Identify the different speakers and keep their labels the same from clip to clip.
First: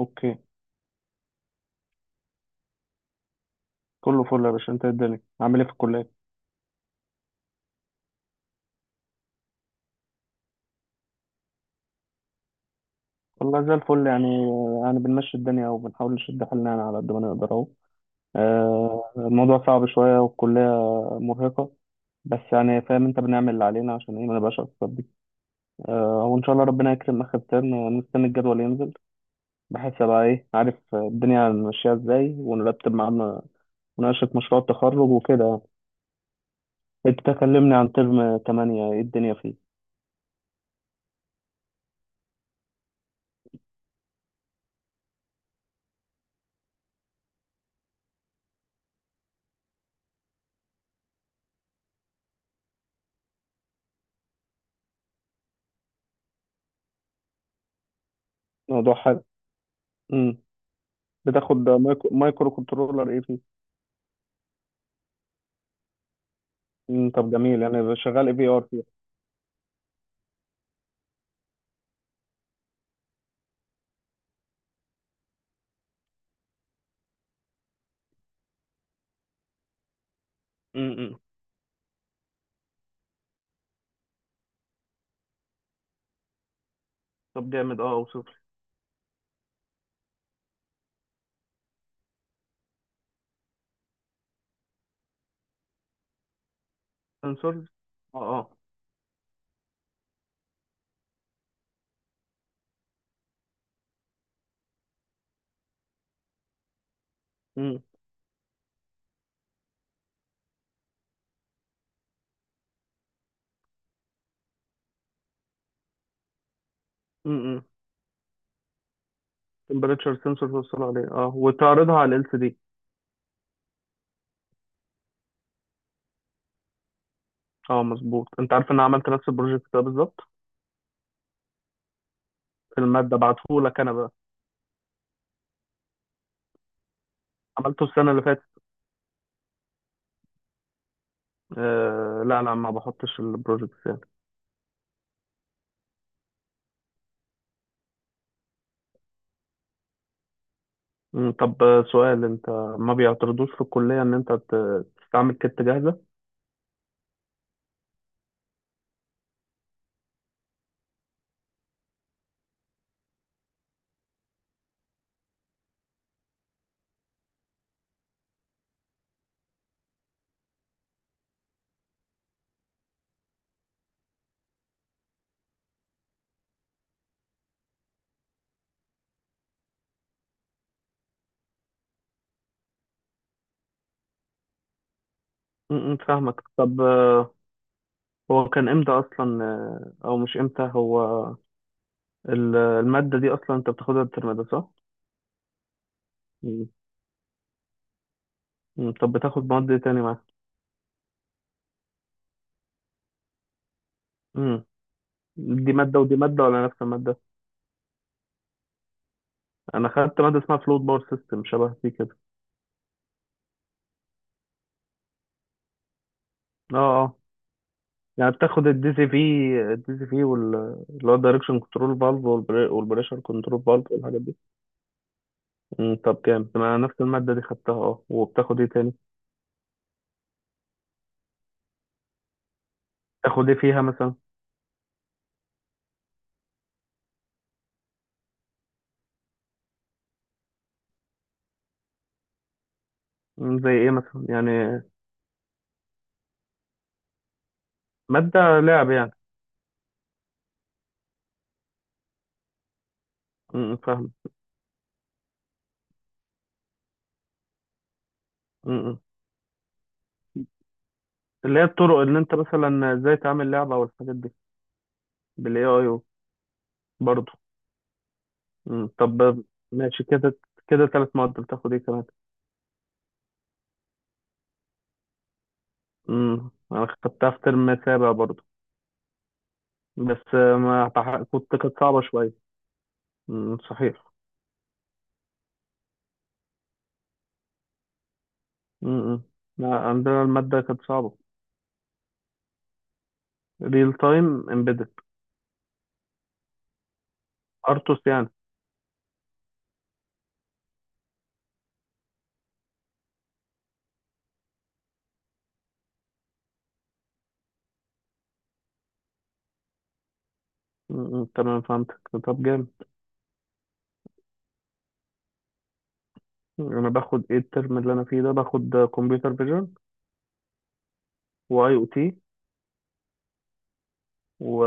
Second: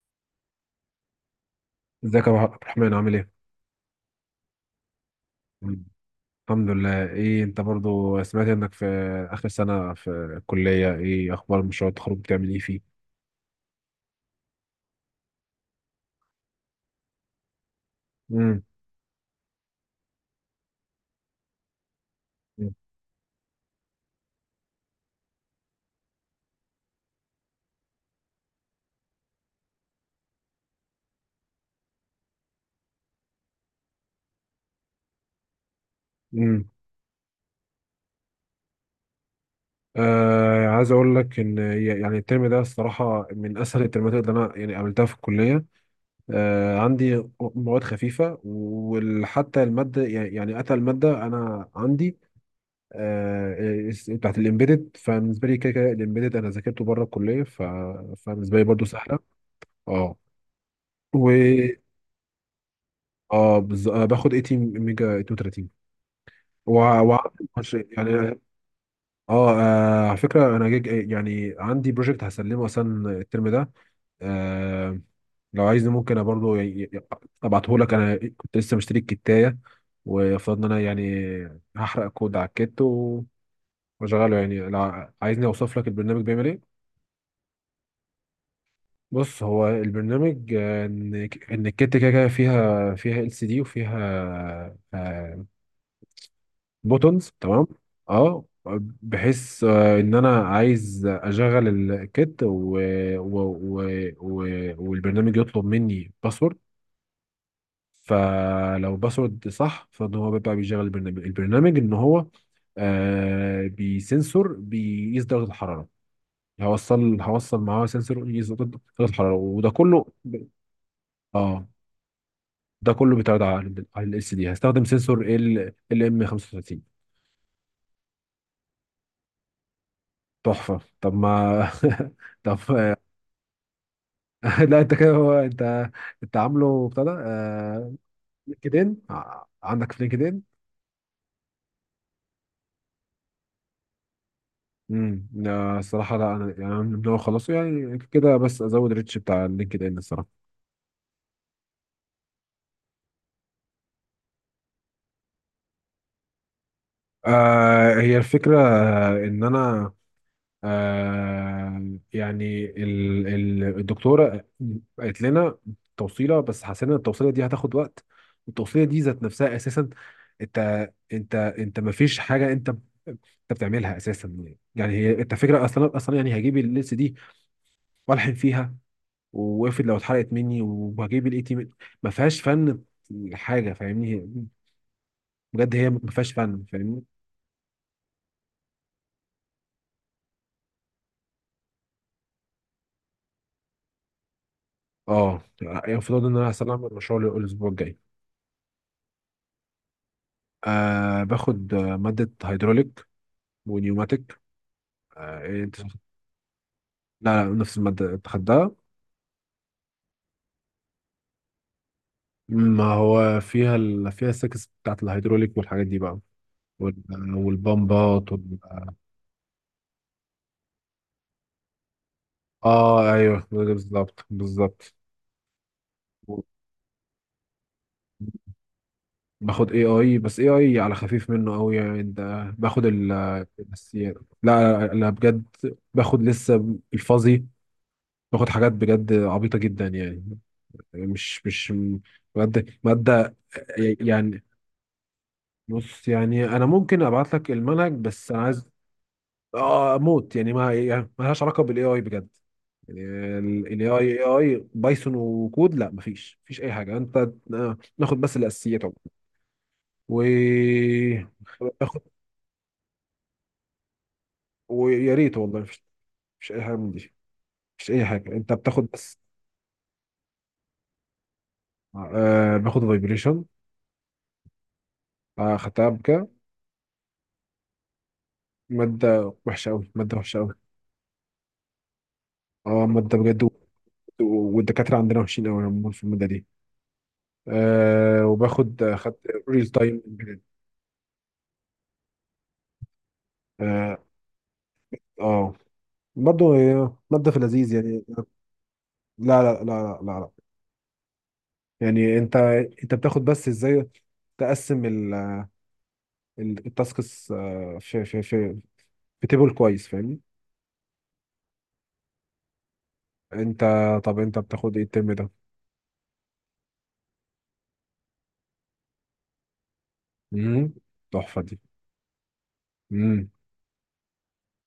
Speaker 1: اوكي.
Speaker 2: ازيك يا عبد الرحمن، عامل ايه؟
Speaker 1: كله فل يا باشا، انت إيه الدنيا عامل ايه في
Speaker 2: مم.
Speaker 1: الكليه؟
Speaker 2: الحمد لله. ايه انت برضو، سمعت انك في اخر سنة في الكلية. ايه اخبار مشروع التخرج، بتعمل ايه فيه؟
Speaker 1: والله زي الفل يعني بنمشي الدنيا وبنحاول نشد حالنا يعني على قد ما نقدر اهو.
Speaker 2: امم.
Speaker 1: آه، الموضوع صعب شويه والكليه مرهقه، بس
Speaker 2: مم.
Speaker 1: يعني فاهم، انت بنعمل اللي علينا عشان ايه ما نبقاش اكتر دي. آه وان شاء الله ربنا يكرم اخر ترم ونستنى الجدول ينزل، بحيث ابقى ايه عارف الدنيا ماشيه ازاي، ونرتب معانا مناقشه مشروع التخرج وكده يعني.
Speaker 2: امم.
Speaker 1: انت تكلمني عن ترم 8، ايه الدنيا فيه؟
Speaker 2: آه، عايز اقول لك ان يعني الترم ده الصراحة من اسهل الترمات اللي انا يعني قابلتها في الكلية. عندي مواد خفيفة، وحتى المادة يعني اتى المادة انا عندي، بتاعت الامبيدد، فبالنسبة لي كده كده الامبيدد انا ذاكرته بره الكلية فبالنسبة لي برضو
Speaker 1: موضوع
Speaker 2: سهلة.
Speaker 1: حلو.
Speaker 2: اه.
Speaker 1: امم. بتاخد
Speaker 2: و
Speaker 1: مايكرو كنترولر ايه؟
Speaker 2: اه بز... آه باخد 18 ميجا 32، و...
Speaker 1: مم،
Speaker 2: و...
Speaker 1: طب جميل، يعني شغال اي
Speaker 2: يعني.
Speaker 1: في ار فيها.
Speaker 2: على فكره انا جيج، يعني عندي بروجكت هسلمه اصلا الترم ده. آه، لو عايز ممكن أنا برضو ي- ابعته لك. انا كنت لسه مشتري الكتايه وفضلنا، انا
Speaker 1: امم.
Speaker 2: يعني هحرق كود على الكت واشغله يعني، لو عايزني اوصف لك البرنامج بيعمل ايه.
Speaker 1: طب جامد، اه اوصف لي.
Speaker 2: بص، هو البرنامج، ان الكت كده كده فيها ال سي دي وفيها، آه، بوتونز،
Speaker 1: سنسورز.
Speaker 2: تمام.
Speaker 1: اه،
Speaker 2: اه،
Speaker 1: اه.
Speaker 2: بحيث ان انا عايز اشغل الكت و... و... و... والبرنامج يطلب مني باسورد.
Speaker 1: امم.
Speaker 2: فلو باسورد صح فان هو بيبقى بيشغل البرنامج، ان هو، بسنسور بيقيس درجة الحرارة. هوصل
Speaker 1: امم.
Speaker 2: معاه سنسور يقيس درجة الحرارة، وده كله
Speaker 1: تمبريتشر سنسور توصل عليه اه،
Speaker 2: اه،
Speaker 1: وتعرضها على ال سي دي.
Speaker 2: ده كله بيتعرض على ال اس دي. هستخدم سنسور ال ام 35.
Speaker 1: اه، مظبوط. انت عارف ان انا عملت نفس البروجكت ده بالظبط،
Speaker 2: تحفة. طب ما طب
Speaker 1: في الماده بعتهولك انا بقى،
Speaker 2: لا، انت كده، هو انت، عامله ابتدى.
Speaker 1: عملته السنه اللي فاتت.
Speaker 2: لينكدين، عندك في لينكدين؟
Speaker 1: آه، لا لا، ما بحطش البروجكت يعني.
Speaker 2: لا، الصراحه لا، انا يعني، أنا من هو خلصه يعني كده، بس ازود ريتش بتاع لينكدين الصراحه.
Speaker 1: مم. طب آه، سؤال، انت ما بيعترضوش في الكليه ان انت تستعمل كت جاهزه؟
Speaker 2: آه، هي الفكره، ان انا، يعني ال الدكتوره قالت لنا توصيله، بس حسينا ان التوصيله دي هتاخد وقت. التوصيله دي ذات نفسها اساسا، انت ما فيش حاجه، انت بتعملها اساسا يعني. هي انت فكره، اصلا اصلا، يعني هجيب اللبس دي والحن فيها، وافرض لو اتحرقت مني وهجيب الاي تي، ما فيهاش فن حاجه، فاهمني؟ بجد هي
Speaker 1: امم،
Speaker 2: ما فيهاش
Speaker 1: فاهمك.
Speaker 2: فن،
Speaker 1: طب
Speaker 2: فاهمني؟
Speaker 1: آه، هو كان امتى اصلا، آه، او مش امتى، هو المادة دي أصلا أنت بتاخدها الترم ده صح؟
Speaker 2: اه، المفروض ان انا
Speaker 1: مم.
Speaker 2: هسلم المشروع الاسبوع الجاي.
Speaker 1: مم. طب بتاخد مواد إيه تاني معاك؟
Speaker 2: باخد ماده هيدروليك ونيوماتيك.
Speaker 1: مم.
Speaker 2: إيه،
Speaker 1: دي
Speaker 2: انت؟
Speaker 1: مادة ودي مادة ولا نفس المادة؟
Speaker 2: لا، لا، نفس الماده انت خدتها.
Speaker 1: أنا خدت مادة اسمها فلويد باور سيستم، شبه دي كده.
Speaker 2: ما هو فيها السكس بتاعت الهيدروليك والحاجات دي بقى،
Speaker 1: أه.
Speaker 2: وال-
Speaker 1: أه.
Speaker 2: والبمبات.
Speaker 1: يعني بتاخد الدي سي في، الدي سي في اللي هو الدايركشن كنترول فالف،
Speaker 2: اه،
Speaker 1: والبريشر
Speaker 2: ايوه،
Speaker 1: كنترول فالف والحاجات
Speaker 2: بالظبط
Speaker 1: دي.
Speaker 2: بالظبط.
Speaker 1: مم. طب كام؟ أنا نفس المادة دي خدتها. أه، وبتاخد إيه تاني؟
Speaker 2: باخد اي اي، بس اي اي على خفيف منه قوي يعني، ده باخد
Speaker 1: تاخد إيه فيها
Speaker 2: الاساسيات.
Speaker 1: مثلا؟
Speaker 2: لا، لا، لا، بجد، باخد لسه الفاظي، باخد حاجات بجد عبيطه جدا يعني، مش ماده ماده،
Speaker 1: مم. زي إيه مثلا؟
Speaker 2: يعني
Speaker 1: يعني
Speaker 2: بص، يعني انا ممكن ابعت لك المنهج، بس انا
Speaker 1: مادة
Speaker 2: عايز.
Speaker 1: لعب يعني؟
Speaker 2: اه، موت يعني، ما يعني ما لهاش علاقه بالاي اي بجد يعني.
Speaker 1: مم،
Speaker 2: ال
Speaker 1: فاهم.
Speaker 2: اي اي بايثون وكود، لا، مفيش اي حاجه، انت ناخد بس الاساسيات عموما.
Speaker 1: مم.
Speaker 2: و
Speaker 1: اللي هي الطرق
Speaker 2: باخد،
Speaker 1: اللي أنت مثلا إزاي تعمل لعبة والحاجات دي،
Speaker 2: ويا ريت والله.
Speaker 1: بالاي
Speaker 2: مفيش
Speaker 1: اي،
Speaker 2: مفيش اي حاجه من دي،
Speaker 1: برضه.
Speaker 2: مفيش اي حاجه، انت بتاخد
Speaker 1: مم.
Speaker 2: بس.
Speaker 1: طب ماشي كده، كده ثلاث مواد، بتاخد ايه كمان؟
Speaker 2: باخد فايبريشن، خدتها بكده.
Speaker 1: امم، انا خدتها في ترم سابع برضه،
Speaker 2: ماده وحشه قوي، ماده
Speaker 1: بس
Speaker 2: وحشه قوي.
Speaker 1: ما بح- كنت كانت صعبة شوية.
Speaker 2: اه، ماده بجد
Speaker 1: مم، صحيح.
Speaker 2: والدكاتره عندنا وحشين قوي عموما في الماده دي. آه وباخد آه، خدت
Speaker 1: امم.
Speaker 2: ريل
Speaker 1: لا،
Speaker 2: تايم.
Speaker 1: عندنا المادة كانت صعبة. ريل
Speaker 2: اه.
Speaker 1: تايم امبيدد.
Speaker 2: آه. برضه هي ماده في لذيذ يعني.
Speaker 1: ارتوس يعني؟
Speaker 2: لا، لا، لا، لا، لا، لا. يعني انت بتاخد بس ازاي تقسم التاسكس، في تيبل كويس، فاهمني؟
Speaker 1: مم، تمام، فهمتك. طب جامد،
Speaker 2: انت طب انت بتاخد ايه الترم ده؟
Speaker 1: انا باخد ايه الترم اللي انا فيه ده؟ باخد كمبيوتر فيجن،
Speaker 2: امم. تحفه دي.
Speaker 1: واي او تي،
Speaker 2: امم.
Speaker 1: و...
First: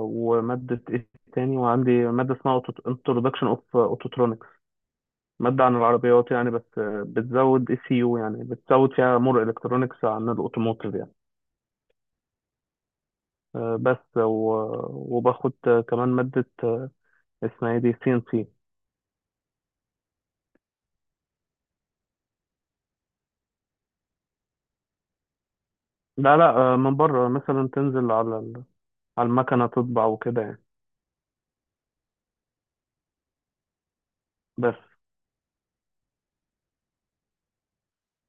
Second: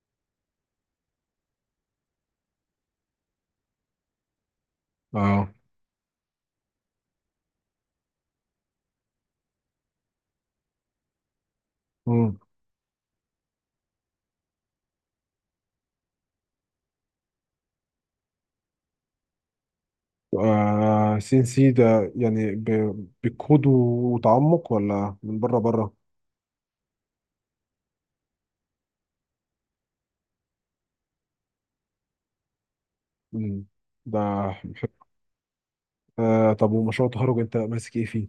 Speaker 1: ومادة ايه تاني، وعندي مادة اسمها انترودكشن اوف اوتوترونيك،
Speaker 2: اه.
Speaker 1: مادة عن العربيات يعني، بس آه، بتزود اي سي يو، يعني بتزود فيها مور الكترونكس عن الاوتوموتيف يعني.
Speaker 2: امم.
Speaker 1: آه، بس وباخد آه، كمان مادة آه، اسمها ايه، دي سي ان سي.
Speaker 2: آه، سي ان سي ده يعني، بكود وتعمق، ولا من بره بره؟
Speaker 1: لا لا، آه، من بره، مثلا تنزل على على المكنة تطبع وكده يعني.
Speaker 2: امم. ده
Speaker 1: بس.
Speaker 2: حلو. آه، طب ومشروع التخرج انت ماسك ايه فيه؟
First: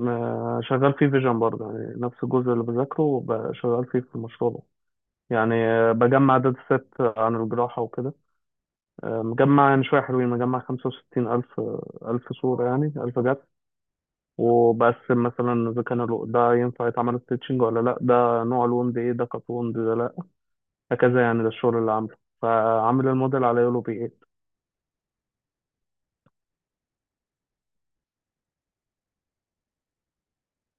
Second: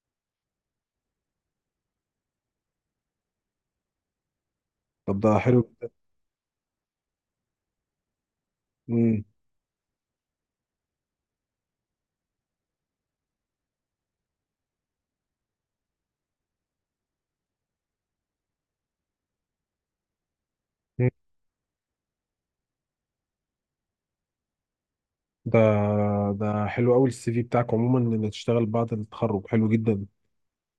Speaker 1: آه، شغال فيه فيجن برضه، يعني نفس الجزء اللي بذاكره شغال فيه في المشروع ده
Speaker 2: طب، ده
Speaker 1: يعني.
Speaker 2: حلو.
Speaker 1: آه، بجمع داتا سيت عن الجراحة وكده. آه،
Speaker 2: امم.
Speaker 1: مجمع يعني شوية حلوين، مجمع 65000 ألف، آه، ألف صورة يعني، ألف جدول. وبقسم مثلا إذا كان ده ينفع يتعمل ستيتشنج ولا لأ، ده نوع الوند إيه، ده كانت وند، ده لأ، هكذا يعني. ده الشغل اللي عامله، فعامل الموديل على يولو بي 8.
Speaker 2: ده ده حلو قوي، السي في بتاعك عموما ان تشتغل بعد التخرج حلو جدا.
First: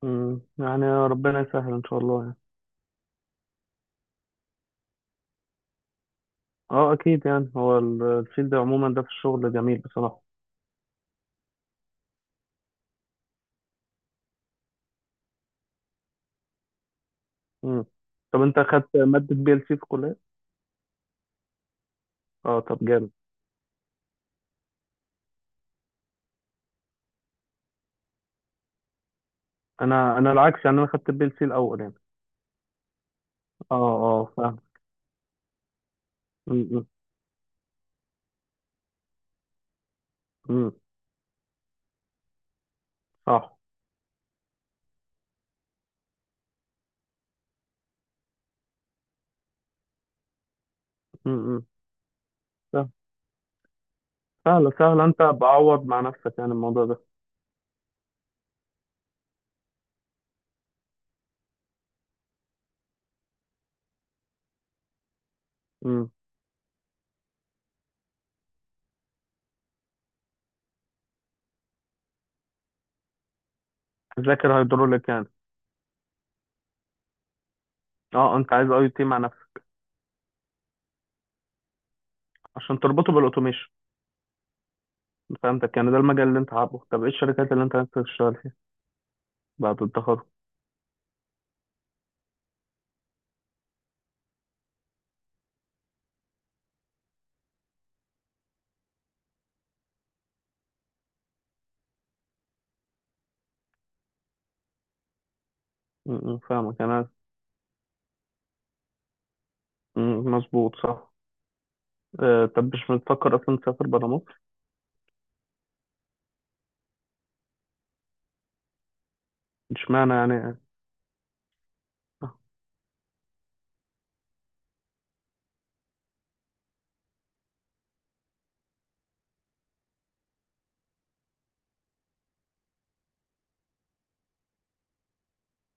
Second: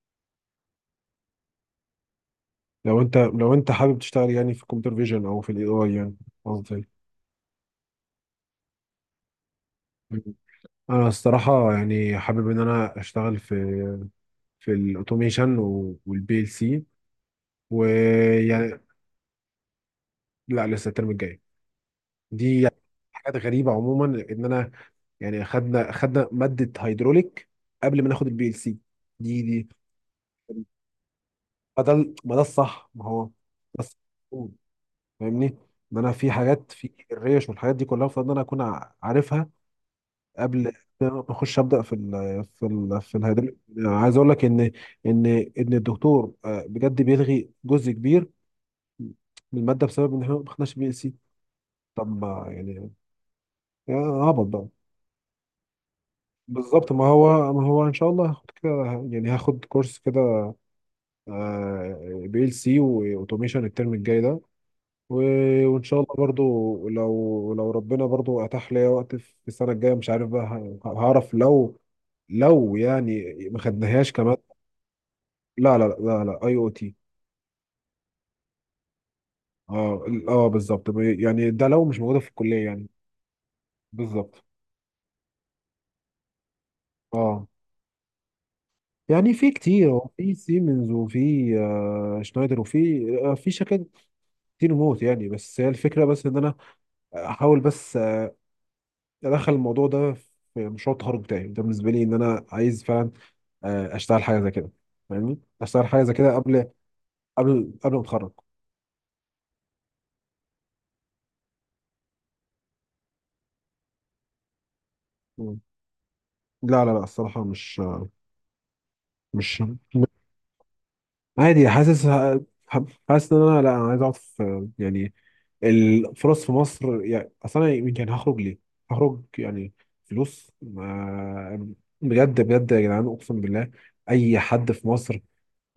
Speaker 1: مم، يعني ربنا يسهل إن شاء الله يعني.
Speaker 2: لو انت حابب تشتغل يعني في الكمبيوتر فيجن او في الاي اي يعني، قصدي.
Speaker 1: أه، أكيد يعني، هو الفيلد عموما ده في الشغل جميل بصراحة.
Speaker 2: انا الصراحه يعني حابب ان انا اشتغل في الاوتوميشن والبي ال سي،
Speaker 1: مم. طب أنت
Speaker 2: ويعني.
Speaker 1: أخدت مادة بي ال سي في الكلية؟
Speaker 2: لا، لسه الترم الجاي
Speaker 1: أه،
Speaker 2: دي يعني.
Speaker 1: طب جامد.
Speaker 2: حاجات غريبه عموما، ان انا يعني خدنا ماده هيدروليك قبل ما ناخد البي ال سي دي.
Speaker 1: أنا العكس، يعني أنا أخدت بي ال سي الأول
Speaker 2: ما ده
Speaker 1: يعني.
Speaker 2: ما ده الصح، ما هو،
Speaker 1: أه،
Speaker 2: بس
Speaker 1: أه، فاهم.
Speaker 2: فاهمني، ان انا في
Speaker 1: مم،
Speaker 2: حاجات
Speaker 1: مم.
Speaker 2: في الريش والحاجات دي كلها، المفروض ان انا اكون عارفها قبل
Speaker 1: مم،
Speaker 2: ما اخش ابدا في الهيدروليك.
Speaker 1: صح.
Speaker 2: عايز اقول لك ان ان ان الدكتور، بجد بيلغي جزء كبير من الماده بسبب ان احنا ما خدناش بي ال سي.
Speaker 1: مم، مم.
Speaker 2: طب، ما
Speaker 1: سهل-
Speaker 2: يعني، يا هبط بقى.
Speaker 1: سهلة سهلة، أنت بعوض مع نفسك يعني الموضوع
Speaker 2: بالظبط،
Speaker 1: ده.
Speaker 2: ما هو، ان شاء الله هاخد كده، يعني هاخد كورس كده، بي ال سي واوتوميشن الترم الجاي ده، وان شاء الله برضو، لو ربنا برضو اتاح ليا وقت في السنه الجايه، مش عارف بقى هعرف لو، يعني ما خدناهاش كمان.
Speaker 1: ذاكر هيدروليك يعني؟
Speaker 2: لا، لا، لا، لا، اي او تي.
Speaker 1: اه، انت عايز اي تي مع نفسك
Speaker 2: اه، اه بالظبط، يعني ده لو مش موجوده في الكليه
Speaker 1: عشان
Speaker 2: يعني.
Speaker 1: تربطه بالاوتوميشن.
Speaker 2: بالظبط.
Speaker 1: فهمتك، يعني ده المجال اللي انت حابه. طب ايه
Speaker 2: اه،
Speaker 1: الشركات اللي انت عايز تشتغل فيها
Speaker 2: يعني في
Speaker 1: بعد
Speaker 2: كتير، هو
Speaker 1: التخرج؟
Speaker 2: في سيمنز، وفي شنايدر، وفي في شركات كتير موت يعني. بس هي الفكره، بس ان انا احاول بس ادخل الموضوع ده في مشروع التخرج بتاعي ده. بالنسبه لي، ان انا عايز فعلا اشتغل حاجه زي كده، فاهمني، اشتغل حاجه زي
Speaker 1: م-
Speaker 2: كده
Speaker 1: م،
Speaker 2: قبل،
Speaker 1: فاهمك، يعني انا
Speaker 2: ما اتخرج.
Speaker 1: مظبوط، صح. آه، طب مش بتفكر اصلا تسافر برا مصر؟
Speaker 2: مم. لا، لا، لا، الصراحه مش، مش
Speaker 1: اشمعنى يعني؟
Speaker 2: عادي. حاسس ان انا، لا، انا عايز اقعد في، يعني الفرص في مصر يعني اصلا. انا يعني يمكن هخرج ليه؟ هخرج يعني فلوس، ما بجد بجد يا جدعان، اقسم بالله، اي حد في مصر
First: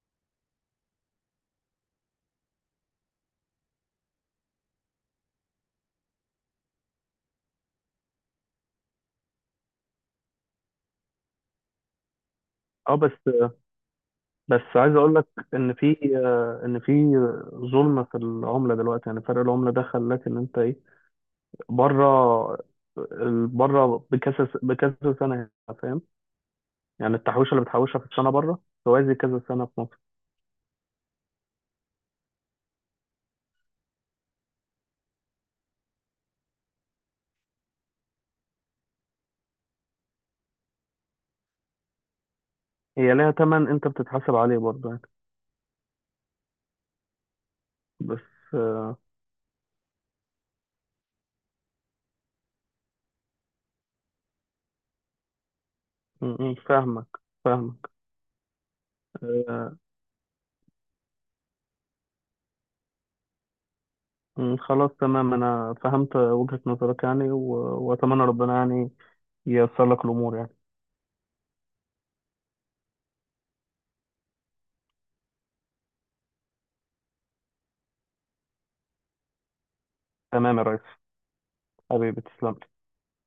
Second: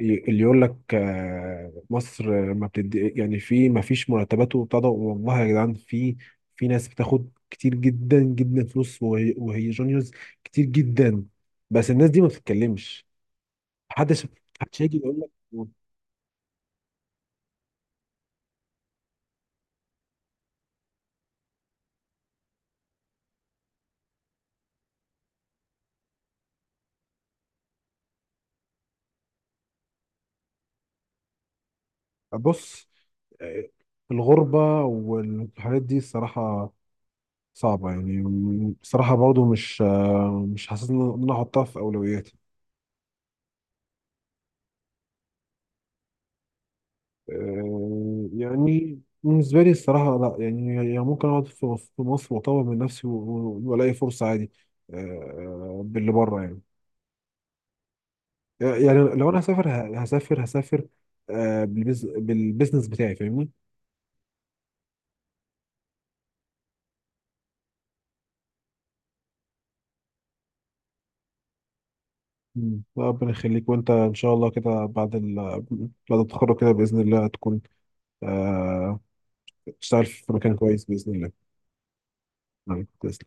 Speaker 2: اللي يقول لك، مصر، ما بتدي يعني، في ما فيش مرتبات وبتاع ده، والله يا جدعان، في، في ناس بتاخد كتير جدا جدا فلوس، وهي جونيورز كتير جدا، بس الناس دي ما
Speaker 1: اه،
Speaker 2: بتتكلمش.
Speaker 1: بس
Speaker 2: محدش
Speaker 1: بس
Speaker 2: محدش
Speaker 1: عايز
Speaker 2: هيجي
Speaker 1: اقول
Speaker 2: يقول
Speaker 1: لك
Speaker 2: لك،
Speaker 1: ان في آه، ان في ظلم في العمله دلوقتي، يعني فرق العمله ده خلاك ان انت ايه، بره، بره بكذا بكذا سنه هنا، فاهم، يعني التحويشه اللي بتحوشها في السنه بره توازي كذا سنه في مصر.
Speaker 2: بص، آه، الغربة والحاجات دي الصراحة صعبة يعني. بصراحة برضو مش، حاسس إن أنا أحطها في أولوياتي.
Speaker 1: هي ليها تمن انت بتتحاسب عليه برضه يعني. بس آه،
Speaker 2: يعني بالنسبة لي الصراحة لا، يعني ممكن أقعد في مصر وأطور من نفسي وألاقي فرصة عادي. باللي
Speaker 1: م-
Speaker 2: بره
Speaker 1: م،
Speaker 2: يعني.
Speaker 1: فاهمك، فاهمك.
Speaker 2: يعني لو أنا هسافر،
Speaker 1: آه،
Speaker 2: هسافر بالبزنس بتاعي، فاهمني.
Speaker 1: م، خلاص تمام انا فهمت وجهة نظرك يعني، واتمنى ربنا يعني ييسر لك الامور يعني.
Speaker 2: مم. ربنا يخليك. وأنت إن شاء الله كده بعد بعد التخرج كده، بإذن الله تكون آه، تشتغل في مكان
Speaker 1: تمام يا ريس،
Speaker 2: كويس بإذن الله.
Speaker 1: حبيبي تسلم.
Speaker 2: كويس.